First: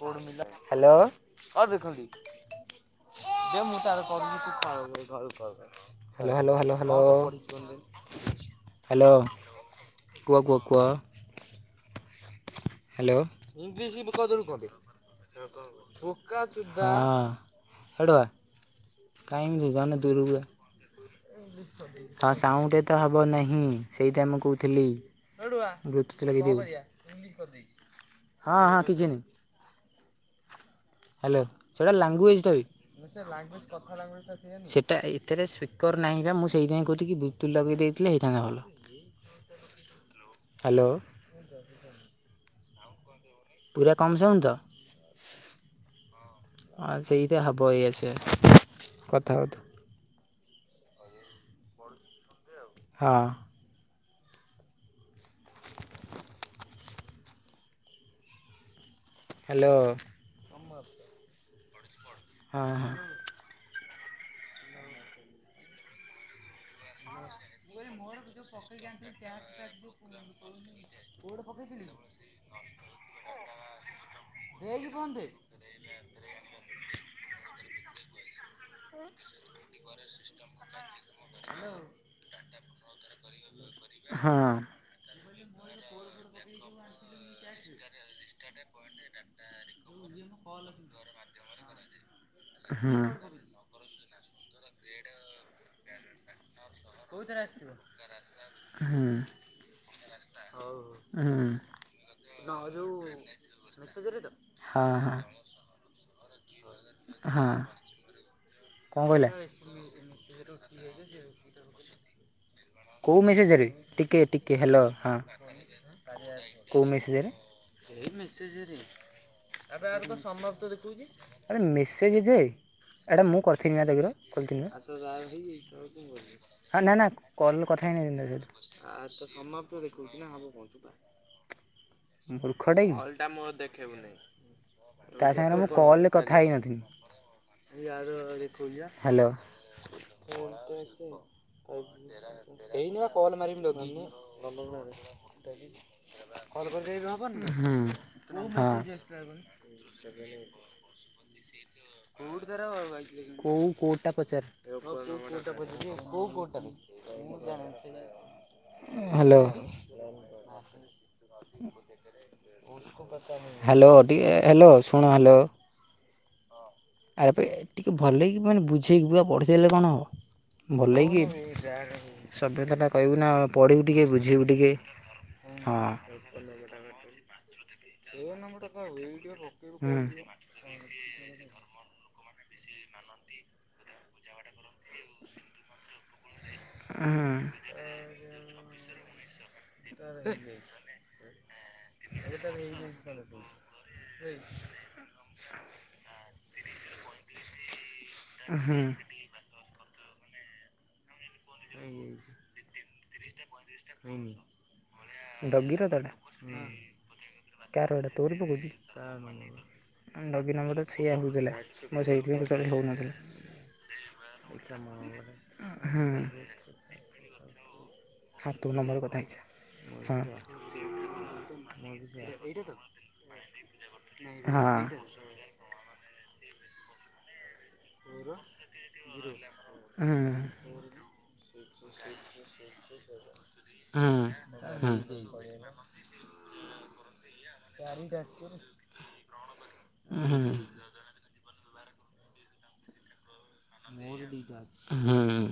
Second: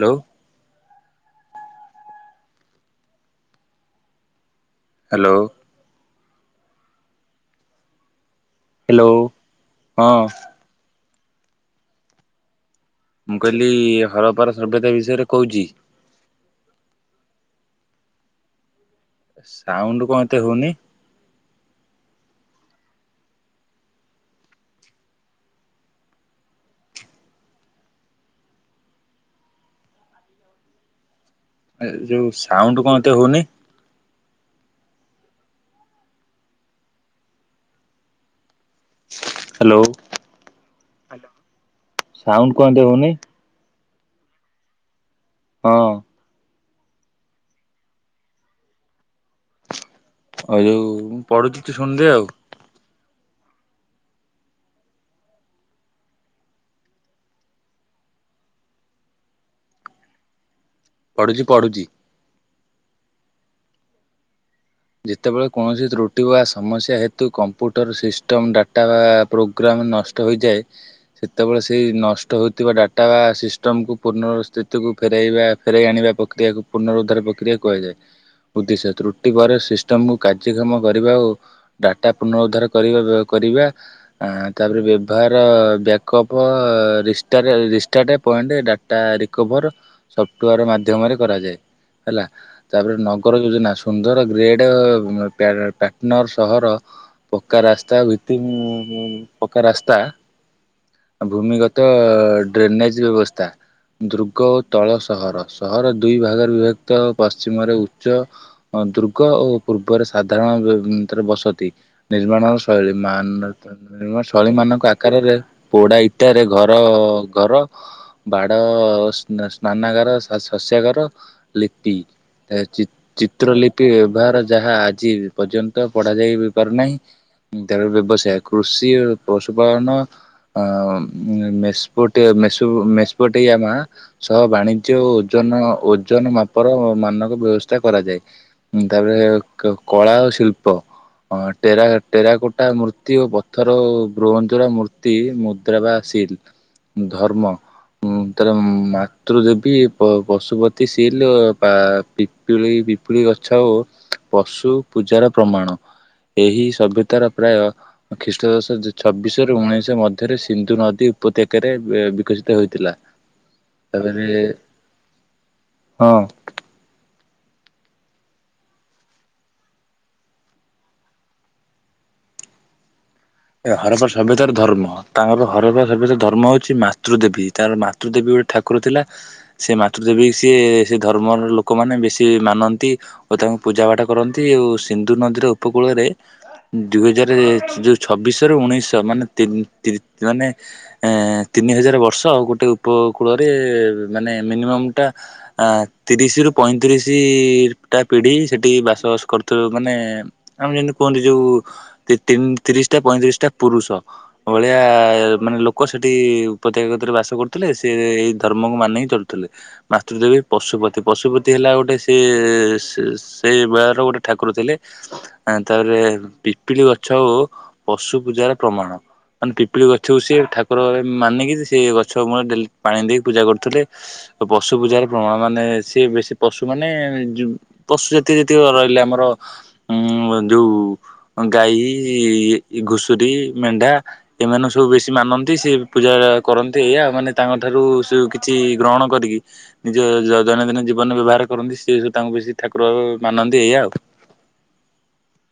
Hello. Hello hello hello. Hello hello hello ହଁ। କୁହ କୁହ କୁହ ହ୍ୟାଲୋ ମୁଁ କହିଲି ହଳପାର ହଁ ସବୁ ହେଟୋକା କାଇଁ ଏମିତି ହୋଉଛ ଯାଉନ ସାଉଣ୍ଡ କଣ ଦୁରକୁ ଏତେ ଯା। ହଉନି ହଁ ସାଉଣ୍ଟୁ ଏତେ ହେବ ନାହିଁ, ସେଇଟା ମୁଁ କହୁଥିଲି। ବ୍ଲୁଟୁଥ୍ ଲଗେଇଦେବି, ହଁ ହଁ କିଛି ନାହିଁ। ହ୍ୟାଲୋ ସେଇଟା ଯୋଉ ଲାଙ୍ଗୁଏଜଟାବେ। ସାଉଣ୍ଡ କଣ ଏତେ ହଉନି? ସେଟା ଏଥିରେ ସ୍ପିକର ନାହିଁଗା ମୁଁ ସେଇଥିାଇଁ କହୁଥିଲି ବ୍ଲୁଟୁଥ୍ ଲଗେଇ ଦେଇଥିଲେ ହେଇଥାନ୍ତା ଭଲ। ହ୍ୟାଲୋ ହ୍ୟାଲୋ ସାଉଣ୍ଟୁ କଣ ଏମିତି ହଉନି? ପୁରା କମ୍ ଶାଉଣ୍ଡ ତ ହଁ। ଆ ସେଇଟା ହବ ଏଇଆ ସେଇଆ କଥା ହଉଥା। ଆଉ ଯୋଉ ମୁଁ ପଢୁଛି ତୁ ଶୁଣିଦେ ଆଉ। ହଁ। ହ୍ୟାଲୋ। ପଢୁଛି ପଢୁଛି ହଁ ହଁ। ଯେତେବେଳେ କୌଣସି ତ୍ରୁଟି ବା ସମସ୍ୟା ହେ ତୁ କମ୍ପ୍ୟୁଟର ସିଷ୍ଟମ୍ ଡାଟା ବା ପୋଗ୍ରାମ୍ ନଷ୍ଟ ହୋଇଯାଏ। ସେତେବେଳେ ସେଇ ନ ନଷ୍ଟ ହେଇଥିବା ଡାଟା ସିଷ୍ଟମ ପୁନ ସ୍ଥିତିକୁ ଫେରାଇବା ଫେରାଇଆଣିବା ପ୍ରକ୍ରିୟାକୁ ପୂର୍ଣ୍ଣଉଧାର ପ୍ରକ୍ରିୟା କୁହାଯାଏ। ଉଦ୍ଦେଶ୍ୟ ତ୍ରୁଟିିବାରେ ସେ ସିଷ୍ଟମକୁ କାର୍ଯ୍ୟକ୍ଷମ କରିବା ଓ ଡାଟା ଉଧାର କରିବା କରିବା ହଁ ଆଁ ତାପରେ ବ୍ୟବହାର ବ୍ୟାକପ ରିଷ୍ଟାରେ ରିଷ୍ଟାଟ ପଏଣ୍ଟ ଡାଟାରିକଭର ସଫ୍ଟୱୋର ମାଧ୍ୟମରେ କରାଯାଏ। ହେଲା, ହଁ ତାପରେ ହଁ। ନଗର ଯୋଜନା ସୁନ୍ଦର ଗ୍ରେଡ ପ୍ୟାଟନର ସହର ପକା ରାସ୍ତା [unintelligible] ହୁଁ ପକା ରାସ୍ତା ହୁଁ ଭୂମିଗତ ଡ୍ରେନେଜ ବ୍ୟବସ୍ଥା। ଦୁର୍ଗ ହଁ ହଁ ତଳସହର, ସହର ଦୁଇ ଭାଗରେ ବିଭକ୍ତ ହଁ ପଶ୍ଚିମରେ ଉଚ୍ଚ ଦୁ କଣ ଦୁର୍ଗ କହିଲା ଓ ପୂର୍ବରେ ସାଧାରଣ ଭିତରେ ବସତି ନିର୍ମାଣ ଶୈଳୀ କେଉଁ ମାନ ମେସେଜରେ ଟିକେ ଟିକେ ହ୍ୟାଲୋ ଶୈଳୀମାନଙ୍କ ହଁ ଆକାରରେ ପୋଡା ଇଟାରେ ଘର କେଉଁ ମେସେଜରେ ଘର ବାଡ ସ୍ନା ସ୍ନାନାଗାର ସ ଶସ୍ୟାଗାର ଆରେ ଲିପି ମେସେଜ ଯେ ଚିତ ଏଇଟା ମୁଁ କରିଥିଲି ନା ଚିତ୍ରଲିପି ତାଗିର ବ୍ୟବହାର କରିଥିଲି ନା ଯାହା ଆଜି ପର୍ଯ୍ୟନ୍ତ ପଢାଯାଇ ହଁ ନା ପାରୁନାହିଁ। ନା କଲ୍ କଥା ତାପରେ ହେଇନଥିଲି ତା ବ୍ୟବସାୟ ସହିତ କୃଷି ଓ ପଶୁପାଳନ ଆଉ ମେସପଟ ମେସୋ ମୂର୍ଖଟେ କି ମେସୋପଟିଆମା ସହ ବାଣିଜ୍ୟ ଓ ତା ସାଙ୍ଗରେ ଓଜନ ମୁଁ କଲରେ ଓଜନ କଥା ମାପର ହେଇନଥିଲି ମାନକ ବ୍ୟବସ୍ଥା କରାଯାଏ। ତାପରେ ହ୍ୟାଲୋ କଳା ଓ ଶିଳ୍ପ ଟେରା ଟେରାକୋଟା ହୁଁ ହଁ ମୂର୍ତ୍ତି ଓ ପଥର ବ୍ରୋଞ୍ଜର ମୂର୍ତ୍ତି ମୁଦ୍ରା ବା ସିଲ୍କ। ଧର୍ମ ତାର ମାତୃ ଦେବୀ ପଶୁପତି ସିଲ ବା ବିପୁଳି ବିପୁଳିଗ ଗଛ କେଉଁ ଓ କେଉଁଟା ପଚାର ପଶୁ ପୂଜାର ପ୍ରମାଣ। ଏହି ସଭ୍ୟ ତାର ପ୍ରାୟ ଖ୍ରୀଷ୍ଟଦଶ ହ୍ୟାଲୋ ଛବିଶିରୁ ଉଣେଇଶ ମଧ୍ୟରେ ସିନ୍ଧୁ ନଦୀ ଉପତ୍ୟକାରେ ବିକଶିତ ହୋଇଥିଲା। ହାଲୋ ତାପରେ ଟିକେ ହାଲୋ ଶୁଣ ହାଲୋ। ହଁ। ଆବେ ଟିକେ ଭଲକି ମାନେ ବୁଝେଇକି ପୁରା ପଢିଦେଲେ କଣ ହବ। ଭଲକି ଯାହାର ସଭ୍ୟତା ଏ ହରପା ସଭ୍ୟତାର ଧର୍ମ। ତାଙ୍କର ହରପା ହଁ। ସଭ୍ୟତାର ଧର୍ମ ହଉଛି ମାତୃଦେବୀ। ତାଙ୍କର ମା ମାତୃ ଦେବୀ ଗୋଟେ ଠାକୁର ଥିଲା। ସେ ମାତୃ ଦେବୀ ସିଏ ସେ ଧର୍ମର ଲୋକମାନେ ବେଶୀ ମାନନ୍ତି ଓ ତାଙ୍କୁ ପୂଜା ପାଠ କରନ୍ତି। ଓ ସିନ୍ଧୁ ନଦୀର ଉପକୂଳରେ ଦୁଇ ହଜାର ହୁଁ ଯୋଉ ଛବିଶ ର ଉଣେଇଶ ମାନେ ତିନି [unintelligible] ମାନେ ଏ ତିନି ହଜାର ବର୍ଷ। ଆଉ ଗୋଟେ ଉପକୂଳରେ ମାନେ ମିନିମମ୍ ଟା ଆ ତିରିଶ ରୁ ପଇଁତିରିଶ ଟା ପିଢ଼ି ସେଠି ହୁଁ ବାସବାସ କରୁୁଥିବେ ମାନେ ଆମେ ଯେମିତି କୁହନ୍ତିୁ ଯୋଉ ତିନି ତିରିଶ ଟା ପଇଁତିରିଶ ଟା ପୁରୁଷ ଭଳିଆ ମାନେ ଲୋକ ଡଗିର ତାଟା ସେଠି ଉପତ୍ୟକା କତି ରେ ବାସ କରୁଥିଲେ। ସେ କାର ଏଟା ଏଇ ତୋରି ଧର୍ମ ପକଉଚୁ। ମକୁ ମାନି ଚଳୁଥିଲେ। ମାତୃ ଦେବୀ ଡଗି ନମ୍ବରଟା ପଶୁପତି ସେଇଆ ପଶୁପତି ହଉଥିଲା ହେଲା ଗୋଟେ ମୁଁ ସେ ସେଇଥିପାଇଁ ସେତେବେଳେ ହଉନଥିଲା ସେ ବେଳ ର ଗୋଟେ ଠାକୁର ଥିଲେ। ତାପରେ ହୁଁ। ପିପିଳି ଗଛ ଓ ପଶୁ ହଁ ପୂଜାରେ ତୋ ପ୍ରମାଣ। ନମ୍ବର କଥା ହେଇଯା ମାନେ ପିପିଳି ଗଛକୁ ହଁ ସିଏ ଠାକୁର ମାନିକି ସେ ଗଛ ମୂଳ ରେ ଡେଲି ପାଣି ଦେଇକି ପୂଜା କରୁଥିଲେ। ହଁ ପଶୁ ପୂଜାର ପ୍ରମାଣ। ମାନେ ସିଏ ବେଶୀ ପଶୁ ମାନେ ଯୋଉ ପଶୁ ଜାତୀୟ ଯେତିକି ରହିଲେ ଆମର ଉଁ ହୁଁ ଯୋଉ ଗାଈ ଏ ଘୁଷୁରୀ, ମେଣ୍ଢା, ହୁଁ। ଏମାନଙ୍କୁ ସବୁ ହୁଁ ବେଶୀ ମାନନ୍ତି ସେ ପୂଜା କରନ୍ତି। ଏଇଆ ମାନେ ତାଙ୍କ ଠାରୁ ସେ କିଛି ଗ୍ରହଣ କରିକି ନିଜ ହୁଁ ଦୈନନ୍ଦିନ ଜୀବନ ବ୍ୟବହାର କରନ୍ତି। କି ତାଙ୍କୁ ବେଶୀ ଠାକୁର ମାନନ୍ତି ଏଇଆ ଆଉ। [unintelligible] ହୁଁ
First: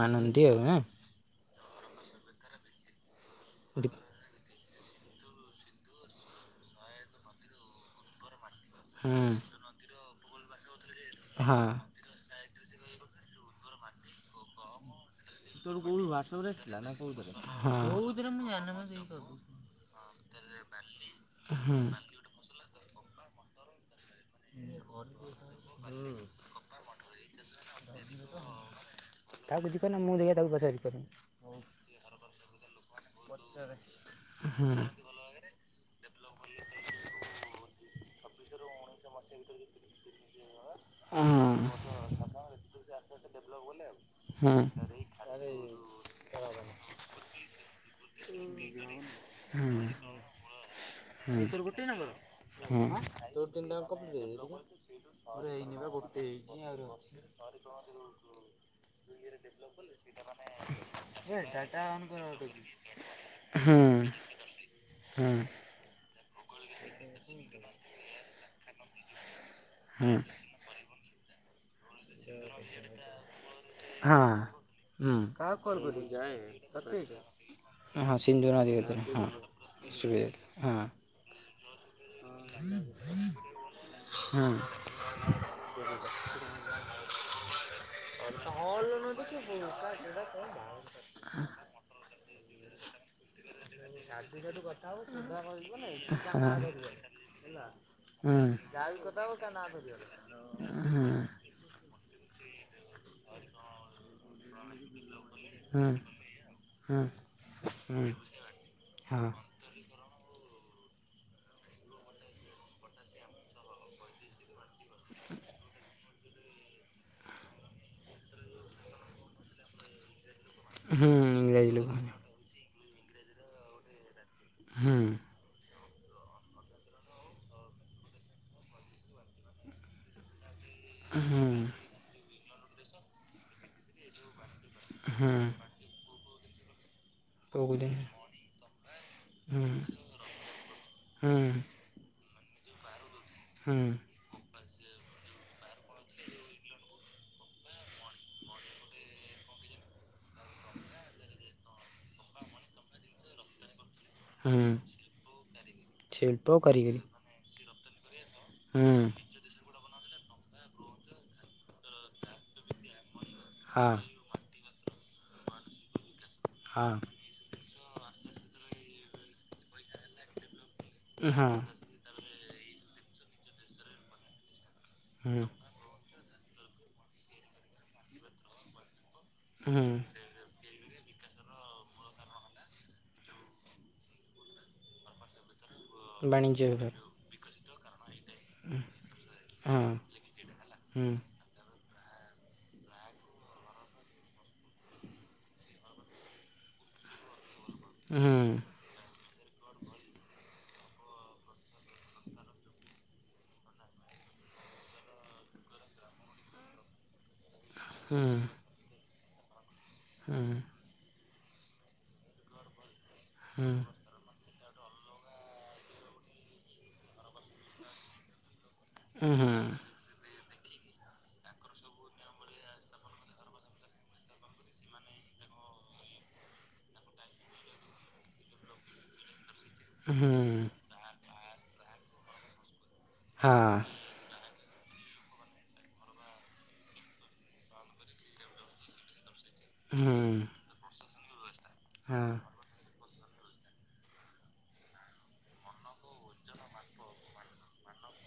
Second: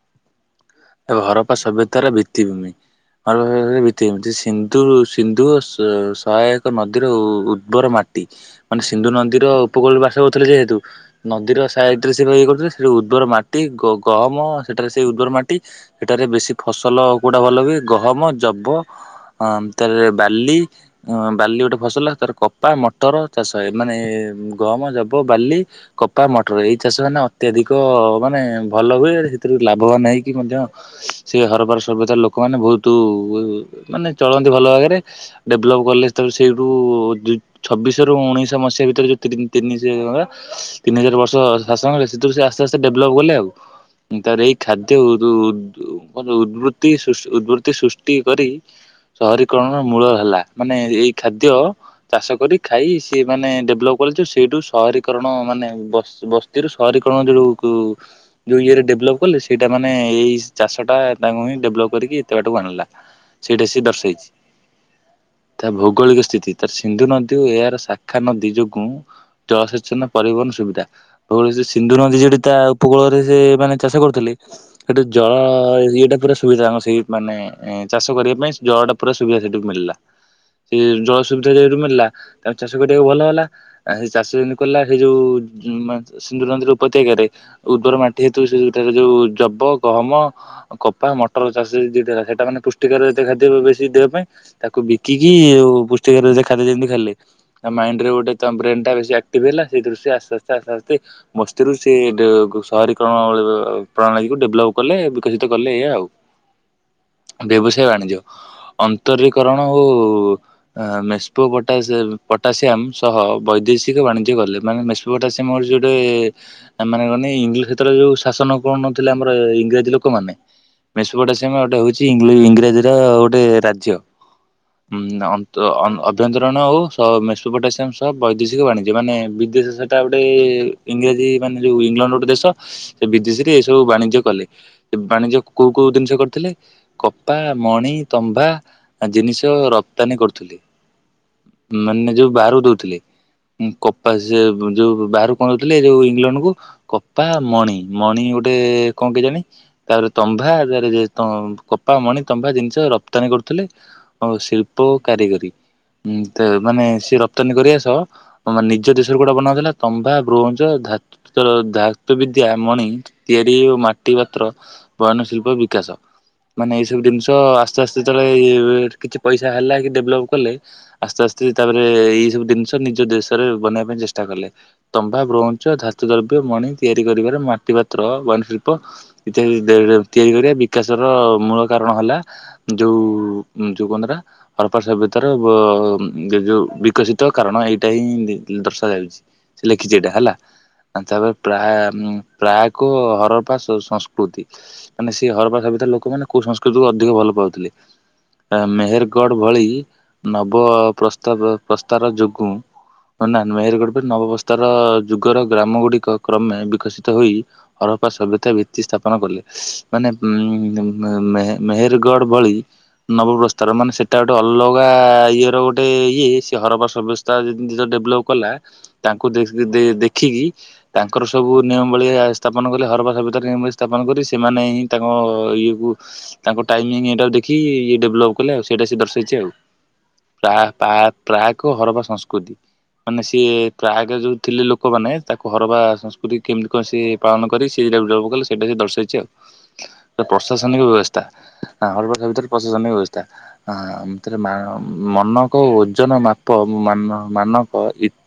ମାନନ୍ତି। ଆଉ ଆଁ ହରପା ସଭ୍ୟତା ର ଭିତ୍ତିଭୂମି [unintelligible] ସି ସିନ୍ଧୁ ସିନ୍ଧୁ ସହାୟକ ନଦୀର ଉର୍ବର ମାଟି। ମାନେ ସିନ୍ଧୁ ହୁଁ। ନଦୀର ଉପକୂଳରେ ବାସ କରୁଥିଲେ ଯେହେତୁ, ହଁ ନଦୀର ସାଇଟ୍ ରେ ସେ ଇଏ କରୁଥିଲେ। ସେଠି ଉର୍ବର ମାଟି ଗହମ ସେଠାରେ ସେଇ ଉର୍ବର ମାଟି। ସେଠାରେ ବେଶୀ ଫସଲ କୋଉଟା ଭଲ ହୁଏ, ହଁ ଗହମ, ଜବ, ବା ବାର୍ଲି ବାର୍ଲି ଗୋଟେ ହୁଁ। ଫସଲ। ତାପରେ କପା, ମଟର ଚାଷ ହୁଏ। ମାନେ ଗହମ, ଜବ, ବାର୍ଲି, କପା, ମଟର ଏଇ ଚାଷ ମାନେ ଅତ୍ୟଧିକ ମାନେ ଭଲ ହୁଏ। ସେଥିରୁ ତାକୁ ବୁଝି ପାରୁନ ଲାଭବାନ ମୁଁ ହେଇ ଦେଖିଆ ତାକୁ ମଧ୍ୟ ପଚାରି ପାରୁନି। ସେ ହରପା ର ସଭ୍ୟତା ଲୋକମାନେ ବହୁତ ମାନେ ହଁ ଚଳନ୍ତି ଭଲ ଭାବରେ। ଡେଭଲପ୍ କଲେ ତ ସେଇଠୁ ଛବିଶ ରୁ ଉଣେଇଶ ମସି ସେ ଭିତରେ ଯୋଉ ତିନି [unintelligible] ତିନି ହଜାର ହଁ ବର୍ଷ ଶାସନ ହେଲେ, ସେଥିରି ସେ ଆସ୍ତେ ଆସ୍ତେ ଡେଭଲପ୍ କଲେ ଆଉ। ତାପରେ ହଁ ହଁ ହଁ। ଏଇ ଖା ଉଦ ଉଵୃତ୍ତି ଉଵୃତ୍ତି ସୃଷ୍ଟି କରି ହଁ ହଁ ସହରୀକରଣର ମୂଳ ହେଲା। ମାନେ ଏଇ ଖାଦ୍ୟ ଚାଷ କରି ହଁ ହଁ ଖାଇ ସିଏ ମାନେ ଡେଭଲପ ସେଇଠୁ ସହରୀକରଣ ମାନେ ବସ୍ତି ର ସହରୀକରଣ ଯୋଉ ଯୋଉ ଇଏରେ ଡେଲପ କଲେ ସେଇଟା ମାନେ ଏଇ ଚାଷ ଟା ତାଙ୍କୁ ହିଁ ଡେଭଲପ କରିକି ଏତେ ବାଟକୁ ଆଣିଲା। ସେଇଟା ସେ ଦର୍ଶାଇଛି ତା ଭୌଗୋଳିକ ତ ସିନ୍ଧୁ ନଦୀ ଓ ଏହାର ଶାଖା ନଦୀ ଯୋଗୁଁ ଜଳସେଚନ ପରିବହନ ସୁବିଧା। ସେ ସିନ୍ଧୁ ନଦୀ ଯଠି ତା ଉପକୂଳରେ ସେ ମାନେ ଚାଷୁଥିଲେ, ହଁ। ସେଟୁ ହୁଁ ଜଳ ଇଏଟା ପୁରା ସୁବିଧା ଆମ ସେଇ ମାନେ ଚାଷ ହଁ କରିବା ସିନ୍ଧୁ ପାଇଁ ନଦୀ ଜଳ ଟା କତିରେ ପୁରା ହଁ ସୁବିଧା। ସୋୁ ମିଳିଲା ସୁବିଧା ସେ ଜଳ ସୁବିଧା ଯ ଳିଲା ତ ଚାଷ କରିବାକୁ ଭଲ ହେଲା ଚାଷ ହଁ ହଁ କ ସେ ଯୋଉିୁର ଉପତ୍ୟକାରେ ଉର୍ଦ୍ବର ମାଟି ହେତୁ ସେ ଯୋଉ ରବ ଗହମ କପା ମଟର ଚାଷ ଦିଟା ସେଇଟା ମାନେ ପୁଷ୍ଟିକର ଯେତେ ଖାଦ୍ୟ ବେଶୀ ଦେହ ପାଇଁ। ତାକୁ ବିକି ପୁଷ୍ଟିକାର ଖାଦ ଯେମିତି ଖାଲି ମାଇଣ୍ଡ ରେ ଗୋଟେ ହଁ ବ୍ର ଟା ବେଶ ଆକ୍ଟିଭ ହେଲା ସେଇ ଦ ଆସ୍ତେ ଆସ୍ତେ ଆସ୍ତେ ଆସ୍ତେ ହଁ ମସ୍ତିରୁ ସହରୀକରଣ ବ ପ୍ରଣାଳୀକୁ ଡେଭଲପ୍ କଲେ ବିକଶିତ କଲେ ହଁ ହଁ ଏଇ ଆଉ। ହଁ ବ୍ୟବସାୟ ବାଣିଜ୍ୟ ହଁ ଅନ୍ତରୀକରଣ ଓ ମେସ୍ପୋା ପଟାସିୟମ୍ ସହ ବୈଦେଶିକ ବାଣିଜ୍ୟ କଲେ ମାନେ ଶୁ ସେ ମୋର ଯେ ଗୋଟେ ମାନେ କହନେ ଇଂଲିଶ୍ଷତରେ ଯେଉଁ ଶାସନ। ପଢୁନଥିଲେ ଆମର ଇଂରାଜୀ ଲୋକ ମାନେ, ହୁଁ [unintelligible] ଇଂରାଜୀ ଗୋଟେ ଲୋକ ରାଜ୍ୟ। ହୁଁ ଆଭ୍ୟନ୍ତରଣ ଓଉ ମେସପୋ ପୋଟାସିୟମ୍ ସବ ବୈଦେଶିକ ବାଣିଜ୍ୟ ମାନେ ବିଦେଶ ସେଇଟା ଗୋଟେ ହୁଁ ଇଂରାଜୀ ମାନେ ଯେଉଁ ଇଂଲଣ୍ଡ ଗୋଟେ ଦେଶ ସେ ବିଦେଶୀରେ ଏସବୁ ବାଣିଜ୍ୟ କଲେ। ହୁଁ ବାଣିଜ୍ୟ କୋଉ କୋଉ ଜିନିଷ କରିଥିଲେ? କପା, କହୁଛନ୍ତି ମଣି, ତମ୍ଭା ଜିନିଷ ହୁଁ ରପ୍ତାନୀ କରୁଥିଲେ। ହୁଁ ମାନେ ଯୋଉ ବାହାରକୁ ଦଉଥିଲେ। ହୁଁ କପା ସେ ଯୋଉ ବାହାରୁ କଣ ଆଣୁଥିଲେ ଯୋଉ ଇଂଲଣ୍ଡ କୁ କପା, ମଣି। ମଣି ଗୋଟେ ଗୋଟେ କଣ କି ଜାଣି ତାପରେ ତମ୍ଭାରେ କପା ମଣି ତମ୍ଭା ଜିନିଷ ରପ୍ତାନୀ କରୁ ଥିଲେ ହୁଁ ଶିଳ୍ପ କାରିଗରୀ ଉ ଶିଳ୍ପ ମାନେ କାରିଗରୀ ସେ ରପ୍ତାନୀ କରିବା ସହ ହୁଁ ନିଜ ଦେଶରୁ ଗୋଟେ ବନାଉଥିଲା ତମ୍ଭା, ବ୍ରୋଞ୍ଜ, ଧାତୁ ବିଦ୍ୟା ମଣି, ତିଆରି ଓ ହଁ ମାଟି ପାତ୍ର ବୟନ ଶିଳ୍ପ ବିକାଶ ମାନେ ଏଇ ସବୁ ହଁ ଜିନିଷ ଆସ୍ତେ ଆସ୍ତେ ତଳେ କିଛି ପଇସା ହେଲା କି ଡେଭଲପ କଲେ ଆସ୍ତେ ଆସ୍ତେ ହଁ ତାପରେ ଏଇ ସବୁ ଜିନି ନିଜ ଦେଶରେ ବନେଇବା ପାଇଁ ଚେଷ୍ଟା କଲେ ତମ୍ବା, ହୁଁ ବ୍ରୋଞ୍ଚ, ଧାତୁ ଦ୍ରବ୍ୟ, ମଣି ତିଆରି କରିବାର ମାଟି ପାତ୍ର ବନଶିଳ୍ପ ଇତ୍ୟାଦି ହୁଁ ତିଆରି କରିବା ବିକାଶର ମୂଳ କାରଣ ହେଲା ଯୋଉ ଯୋଉ କା ହରପାର୍ ସଭ୍ୟତାର ଯୋଉ ବାଣିଜ୍ୟ ବିଭାଗ ବିକଶିତ କାରଣ ଏଇଟା ହିଁ ଦର୍ଶା ଯାଉଛି, ସେ ହଁ ଲେଖିଛି ଏଟା ହେଲା ହୁଁ ତାପରେ ପ୍ରାୟ ଏକ ହରପା ସଂସ୍କୃତି ମାନେ ସେ ହରପା ସଭରେ ଲୋକମାନେ କଉଁ ସଂସ୍କୃତିକୁ ଅଧିକ ଭଲ ପାଉଥିଲେ। ହୁଁ ଗଡ ଭଳି ନବ ପ୍ରସ୍ତାବ ପ୍ରସ୍ତାର ଯୋଗୁଁ, ନାେହେରଗଡ ନବବସ୍ଥାର ଯୁଗର ଗ୍ରାମ ଗୁଡିକ କ୍ରମେ ବିକଶିତ ହୋଇ, ହରପା ହୁଁ ସଭ୍ୟତା ଭିତ୍ତି ସ୍ଥାପନ କଲେ। ମାନେ ହୁଁ ମେହେରଗଡ ଭଳି ହୁଁ ନବପ୍ରସ୍ତାର ମାନେ ହୁଁ ସେଟା ଗୋଟେ ଅଲଗା ଇଏର ଗୋଟେ ଇଏ ସେ ହରପା ବ୍ୟବସ୍ଥା ଯେମିତି ତ ଡେଭଲପ୍ କଲା, ତାଙ୍କୁ ହୁଁ ଦେଖ ହଁ ଦେଖିକି ତାଙ୍କର ସବୁ ନିୟମାବଳିୀଆ ସ୍ଥାପନ କରିବା ସ୍ୟତ ସ୍ଥାପନ କରି ସେମାନେ ହିଁ ତାଙ୍କ ଇଏକୁ ତାଙ୍କ ଟାଇମିଂ ଏଟା ଇ ଡେଭଲପ କଲେ ଆଉ ସେଇଟା ସେ ଦର୍ଶେଇଛି ଆଉ। ହୁଁ ହଁ ହୁଁ ପ୍ରାୟ ପ୍ରାୟକ ହରବା ସଂସ୍କୃତି। ମାନେ ସିଏ ପ୍ର ଆଗ ଯୋଉ ଥିଲେ ଲୋକମାନୋନେ ତାକୁ ହରବା ସଂସ୍କୃତି କେମତି କଣ ସେ ପାଳନ କରି ସେଟା ଜ କଲେ ସେଇଟା ସେ ଦର୍ଶାଇଛି ଆଉ। ପ୍ରଶାସନିକ ବ୍ୟବସ୍ଥା ହଁ ହଲ ପ୍ରଶାସନ ବ୍ୟବ ସ୍ଥା ରେ ମନକ ଓଜନ ମାପ ମାନ ମାନକ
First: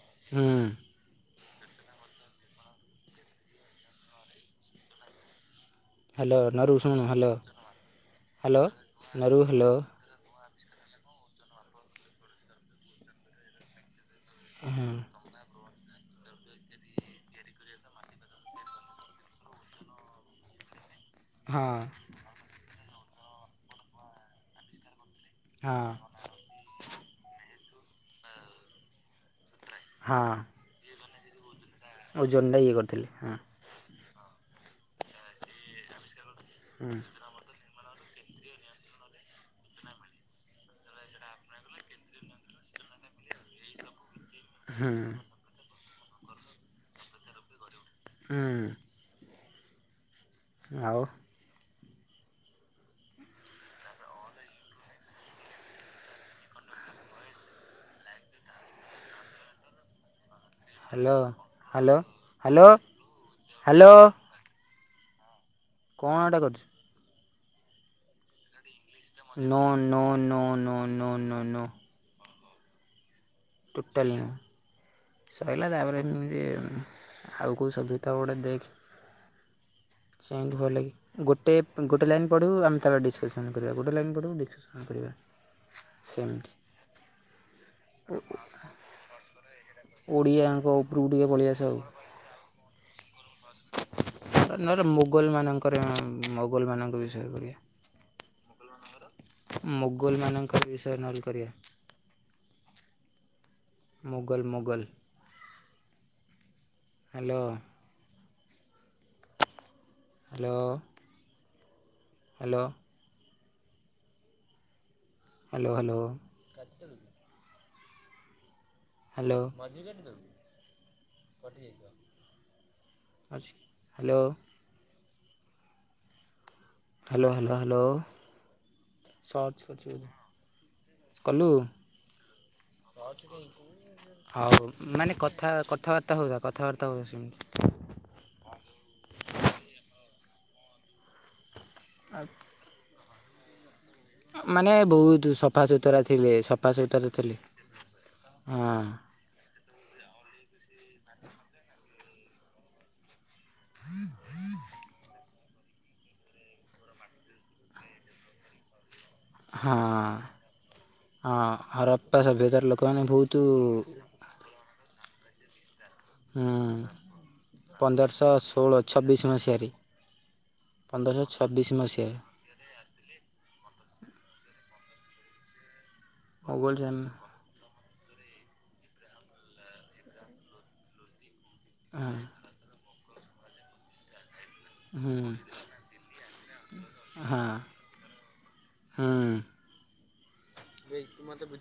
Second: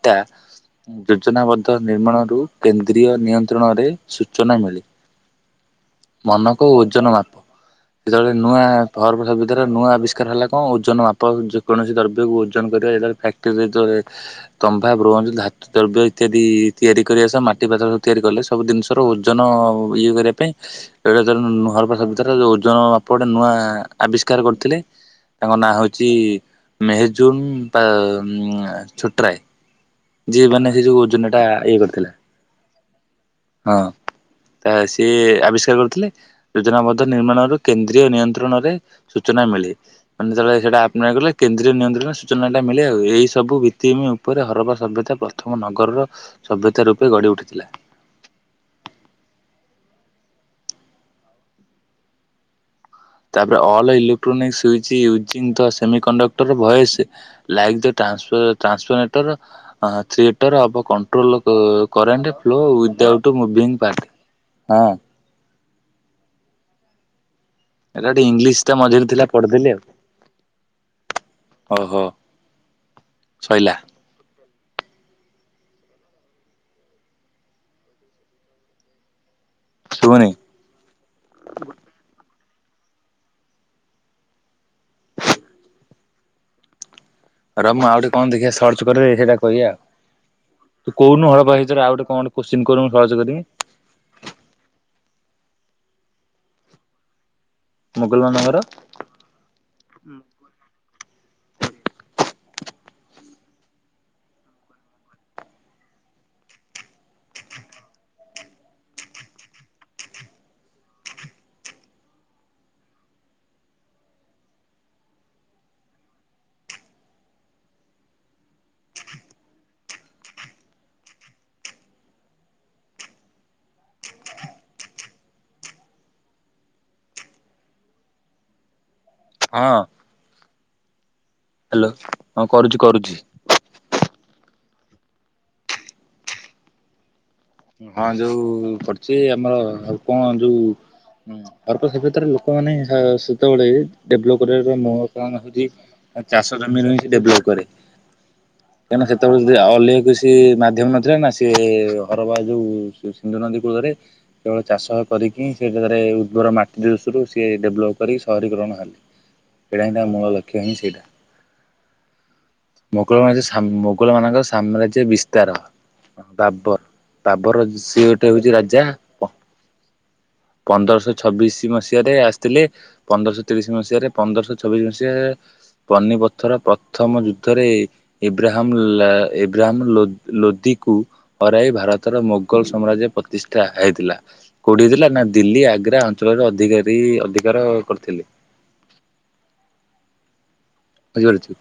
ଟା ଯୋଜନାବଦ୍ଧ ନିର୍ମାଣରୁ କେନ୍ଦ୍ରୀୟ ନିୟନ୍ତ୍ରଣରେ ସୂଚନା ମିଳେ। ହ୍ୟାଲୋ ମନକୁ ନରୁ ଶୁଣୁ ଓଜନ ହ୍ୟାଲୋ ମାପ ଯେତେବେଳେ ନୂଆ ହ୍ୟାଲୋ ପର୍ବତ ନରୁ ଭିତରେ ହ୍ୟାଲୋ ନୂଆ ଆବିଷ୍କାର ହେଲା ହଁ, ଓଜନ ମାପ ଯେକୌଣସି ଦ୍ରବ୍ୟକୁ ଓଜନ କରିବା ଯାରା ଫ୍ୟାକ୍ଟ୍ରିରେ ଯେତେବେଳେ ହଁ ତମ୍ଭା, ବ୍ରୋଞ୍ଚ, ଧାତୁ ଦ୍ରବ୍ୟ ଇତ୍ୟାଦି ତିଆରି କରିବା ସସହ ମାଟି ପାତ୍ରରେ ତିଆରି କଲେ ସବୁ ଜିନିଷର ଓଜନ ଇଏ କରିବା ପାଇଁ ଏରା ଯୋଉ ହଁ ନୁହ ପାଖ ଭିତରେ ଯୋଉ ଓଜନ ମାପ ପଟେ ନୂଆ ଆବିଷ୍କାର କରିଥିଲେ ତାଙ୍କ ନାଁ ହଁ ହଉଛି ମେହେଜୁନ୍ ପା ଉ ଛୋଟ୍ ରାଏ, ଯିଏ ମାନେ ସେ ଯୋଉ ଓଜନ ଟା ଓଜନ ଟା ଇଏ କରିଥିଲେ। ହଁ, ତ ସିଏ ଆବିଷ୍କାର କରିଥିଲେ। ହୁଁ ଯୋଜନାବଦ୍ଧ ନିର୍ମାଣରୁ କେ ନ୍ଦ୍ରୀୟ ନିୟନ୍ତ୍ରଣରେ ସୂଚନା ମିଳେ ମାନେ ସେଟା ଆପ କଲେ କେନ୍ଦ୍ରୀୟ ନିୟନ୍ତ୍ରଣରେ ସୂଚନା ଟା ମିଳେ ଆଉ ଏଇ ସବୁ ଭିତ୍ତିଭୂମି ଉପ ଉପରେ ହରବା ହୁଁ ସଭ୍ୟତା ପ୍ରଥମ ନଗରର ସଭ୍ୟତା ରୂପେ ଗଢି ଉଠିଥିଲା। ହଁ। ଆଉ। ତାପରେ all electronics switch ଉଜୀ the semiconductor voice live data ଟ୍ରାନ୍ସଫ ଟ୍ରାନ୍ସଫରେଟର uh three ଟର ଅଫ୍ ହ୍ୟାଲୋ କଣ୍ଟ୍ରୋଲ କ hello current flow hello without moving hello part. ହଁ। କଣଟା କରୁଛୁ? ଏଟା ଟିକେ ଇଂଲିଶ। ଟା ମଝିରେ ଥିଲା ନୋ ପଢିଦେଲି ଆଉ no no no no no no. ଓହୋ ସଇଲା ଟୁଟାଲି ନାହିଁ। ରହିଲା ତାପରେ ଯେ ଆଉ କେଉଁ ସଭ୍ୟତା ଗୋଟେ ଦେଖ ଶୁଭୁନି। ଚେଞ୍ଜ ହଲାକି ଗୋଟେ ଗୋଟେ ଲାଇନ୍ ପଢ଼ୁ ଆମେ ତାପରେ ଡିସ୍କସନ୍ କରିବା ଗୋଟେ ଲାଇନ୍ ପଢ଼ୁ ଡିସକସନ୍ କରିବା ସେମିତି ରହ ମୁଁ ଆଉ ଗୋଟେ କଣ ଦେଖିବା ସର୍ଚ୍ଚ କରେ ହେଟା କହିବା ଆଉ। ଓଡ଼ିଆଙ୍କ ତୁ ଉପରକୁ ଟିକେ କୋହୁନୁ ହଳ ପଳେଇ ବା ଆସ ଭିତରେ ଆଉ ଗୋଟେ କଣ ଗୋଟେ କୋସଚିନ କରୁନୁ ମୁ ସର୍ଚ୍ଚ କରିମୀ। ନହେଲେ ମୋଗଲମାନଙ୍କରେ ମୋଗଲମାନଙ୍କ ବିଷୟରେ ବି ମୁଗଲମାନଙ୍କର ମୁଗଲମାନଙ୍କ ବିଷୟରେ ନହେଲେ କରିବା ମୁଗଲ ମୁ। Hello. Hello hello. Hello hello. Hello. Hello. Hello hello hello search ହଁ କରୁଚି। ହ୍ୟାଲୋ ହଁ କରୁଛି କରୁଛି ହଉ ମାନେ କଥା କଥାବାର୍ତ୍ତା ହଉଥା କଥାବାର୍ତ୍ତା ହଉଥା ସେମିତି ହଁ ଯୋଉ ପଡୂଛି ଆମର ଆଉ କଣ ଯୋଉ ଅର୍କ ସେ କ୍ଷେତ୍ରରେ ଲୋକମାନେ ସେତେବେଳେ ଡେଭଲପ ମାନେ କରିବାର ମୂଳ ବହୁତ କାରଣ ହୋଉଛି ସଫାସୁତୁରା ଥିଲେ ଚାଷ ଜମିରେ ସଫାସୁତୁରା ଥିଲେ ଡେଭଲପ କରେ ହଁ କାହିଁକିନା ସେତେବେଳେ ଯଦି ଅଲେ କୁଶି ସେ ମାଧ୍ୟମ ନଥିଲା ନା ସିଏ ହର ବା ଯୋଉ ସିନ୍ଧୁ ନଦୀ କୂଳରେ କେବଳ ଚାଷ କରିକି ସେଜାଗାରେ ଉର୍ବର ମାଟି ଦୃଶରୁ ସିଏ ଡେଭଲପ କରିକି ସହରୀ ଗରହଣ ହେଲି ହଁ ସେଇଟା ହିଁ ତା ମୂଳ ଲକ୍ଷ୍ୟ ହିଁ ସେଇଟା ହଁ ହରପ୍ପା ସଭ୍ୟତାର ଲୋକମାନେ ମୋଗଳ ବହୁତ ମାଝ୍ ମୋଗଳମାନଙ୍କର ସାମ୍ରାଜ୍ୟ ବିସ୍ ତାର ବାବର ଦାବର ସେ ଗୋଟେ ପନ୍ଦରଶହ ହଉଛି ଷୋହଳ ରାଜା ଛବିଶ କଣ ମସିହାରେ ପନ୍ଦରଶହ ଛବିଶି ମସିହାରେ ଆସିଥିଲେ ପନ୍ଦରଶହ ତିରିଶ ମସିହାରେ ପନ୍ଦରଶହ ଛବିଶ ମସିହା ପାନିପଥର ମୋଗଲ ପ୍ରଥମ ଯୁଦ୍ଧରେ ଇବ୍ରାହମ୍ ଲା ଇବ୍ରାହମ୍ ଲୋ ଲୋଦିକୁ ହରାଇବା ତାର ମୋଗଲ ସାମ୍ରାଜ୍ୟ ପ୍ରତିଷ୍ଠା ହେଇଥିଲା। କୋଉଠି ହେଇଥିଲା, ନା ହଁ ଦିଲ୍ଲୀ ଆଗ୍ରା ଅଞ୍ଚଳରେ ଅଧିକାରୀ ହଁ ଅଧିକାର କରିଥିଲେ। ହଁ। ବୁଝିପାରୁଛୁ?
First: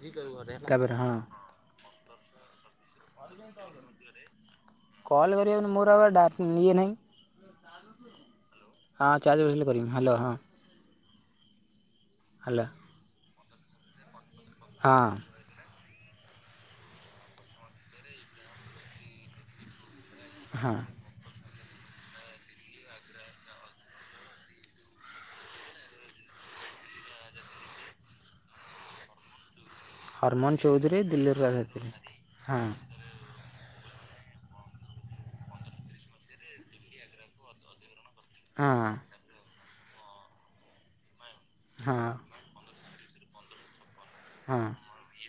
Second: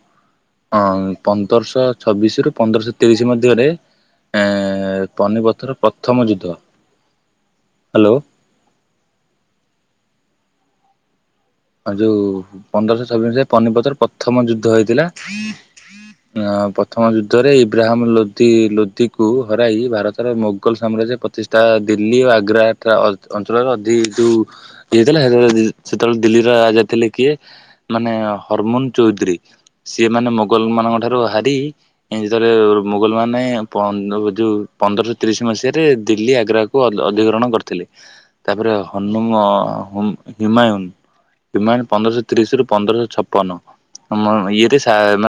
ତାପରେ ହଁ ଅ ପନ୍ଦରଶହ ଛବିଶରୁ ପନ୍ଦରଶହ ତିରିଶ ମଧ୍ୟରେ ଏଁ କଲ୍ କରିବା ପାଇଁ ପନିପଥର ମୋର ଆଉ ପ୍ରଥମ ଡ଼ା ଯୁଦ୍ଧ ଇଏ ନାହିଁ। ହ୍ୟାଲୋ ହଁ ଚାର୍ଜ ବସେଇଲେ କରିମି ହ୍ୟାଲୋ ହଁ। ଆ ଯୋଉ ହ୍ୟାଲୋ ପନ୍ଦରଶହ ଛବିଶ ମସିହାରେ ପାନିପଥର ପ୍ରଥମ ଯୁଦ୍ଧ ହୋଇଥିଲା। ହଁ ଆ ପ୍ରଥମ ଯୁଦ୍ଧରେ ଇବ୍ରାହାମ୍ ଲୋଧି ଲୋଧିକୁ ହରାଇ ଭାରତ ରେ ମୋଗଲ ହଁ ସାମ୍ରାଜ୍ୟ ପ୍ରତି ପ୍ରଚିଷ୍ଠା ଦିଲ୍ଲୀ ଓ ଆଗ୍ରା ଏଠା ଅଞ୍ଚଳରେ ଅଧିକ ଯୋଉ ଇଏ ହେଇଥିଲା ସେତେବେଳେ [unintelligible] ସେତେବେଳେ ଦିଲ୍ଲୀର ରାଜା ଥିଲେ କିଏ? ମାନେ ହରମୋନ ଚୌଧୁରୀ। ସିଏ ମାନେ ହରମୋହନ ମୋଗଲ ଚୌଧୁରୀ ମାନଙ୍କଠାରୁ ଦିଲ୍ଲୀପ ହାରି, ରାୟ ଯେତେବେଳେ ହଁ ମୋଗଲ ମାନେ ପଳନ୍ତି [unintelligible] ଯୋଉ ପନ୍ଦରଶହ ତିରିଶ ମସିହାରେ ଦିଲ୍ଲୀ ଆଗ୍ରାକୁ ଅଧି ଅଧିଗ୍ରହଣ କରିଥିଲେ। ହଁ ତାପରେ ହନୁମ ଅ ହିମାୟୁନ। ହିମାୟୁନ ହଁ ପନ୍ଦରଶହ ତିରିଶରୁ ପନ୍ଦରଶହ ଛପନ ଆମ ହଁ ଇଏରେ ସା ମାନେ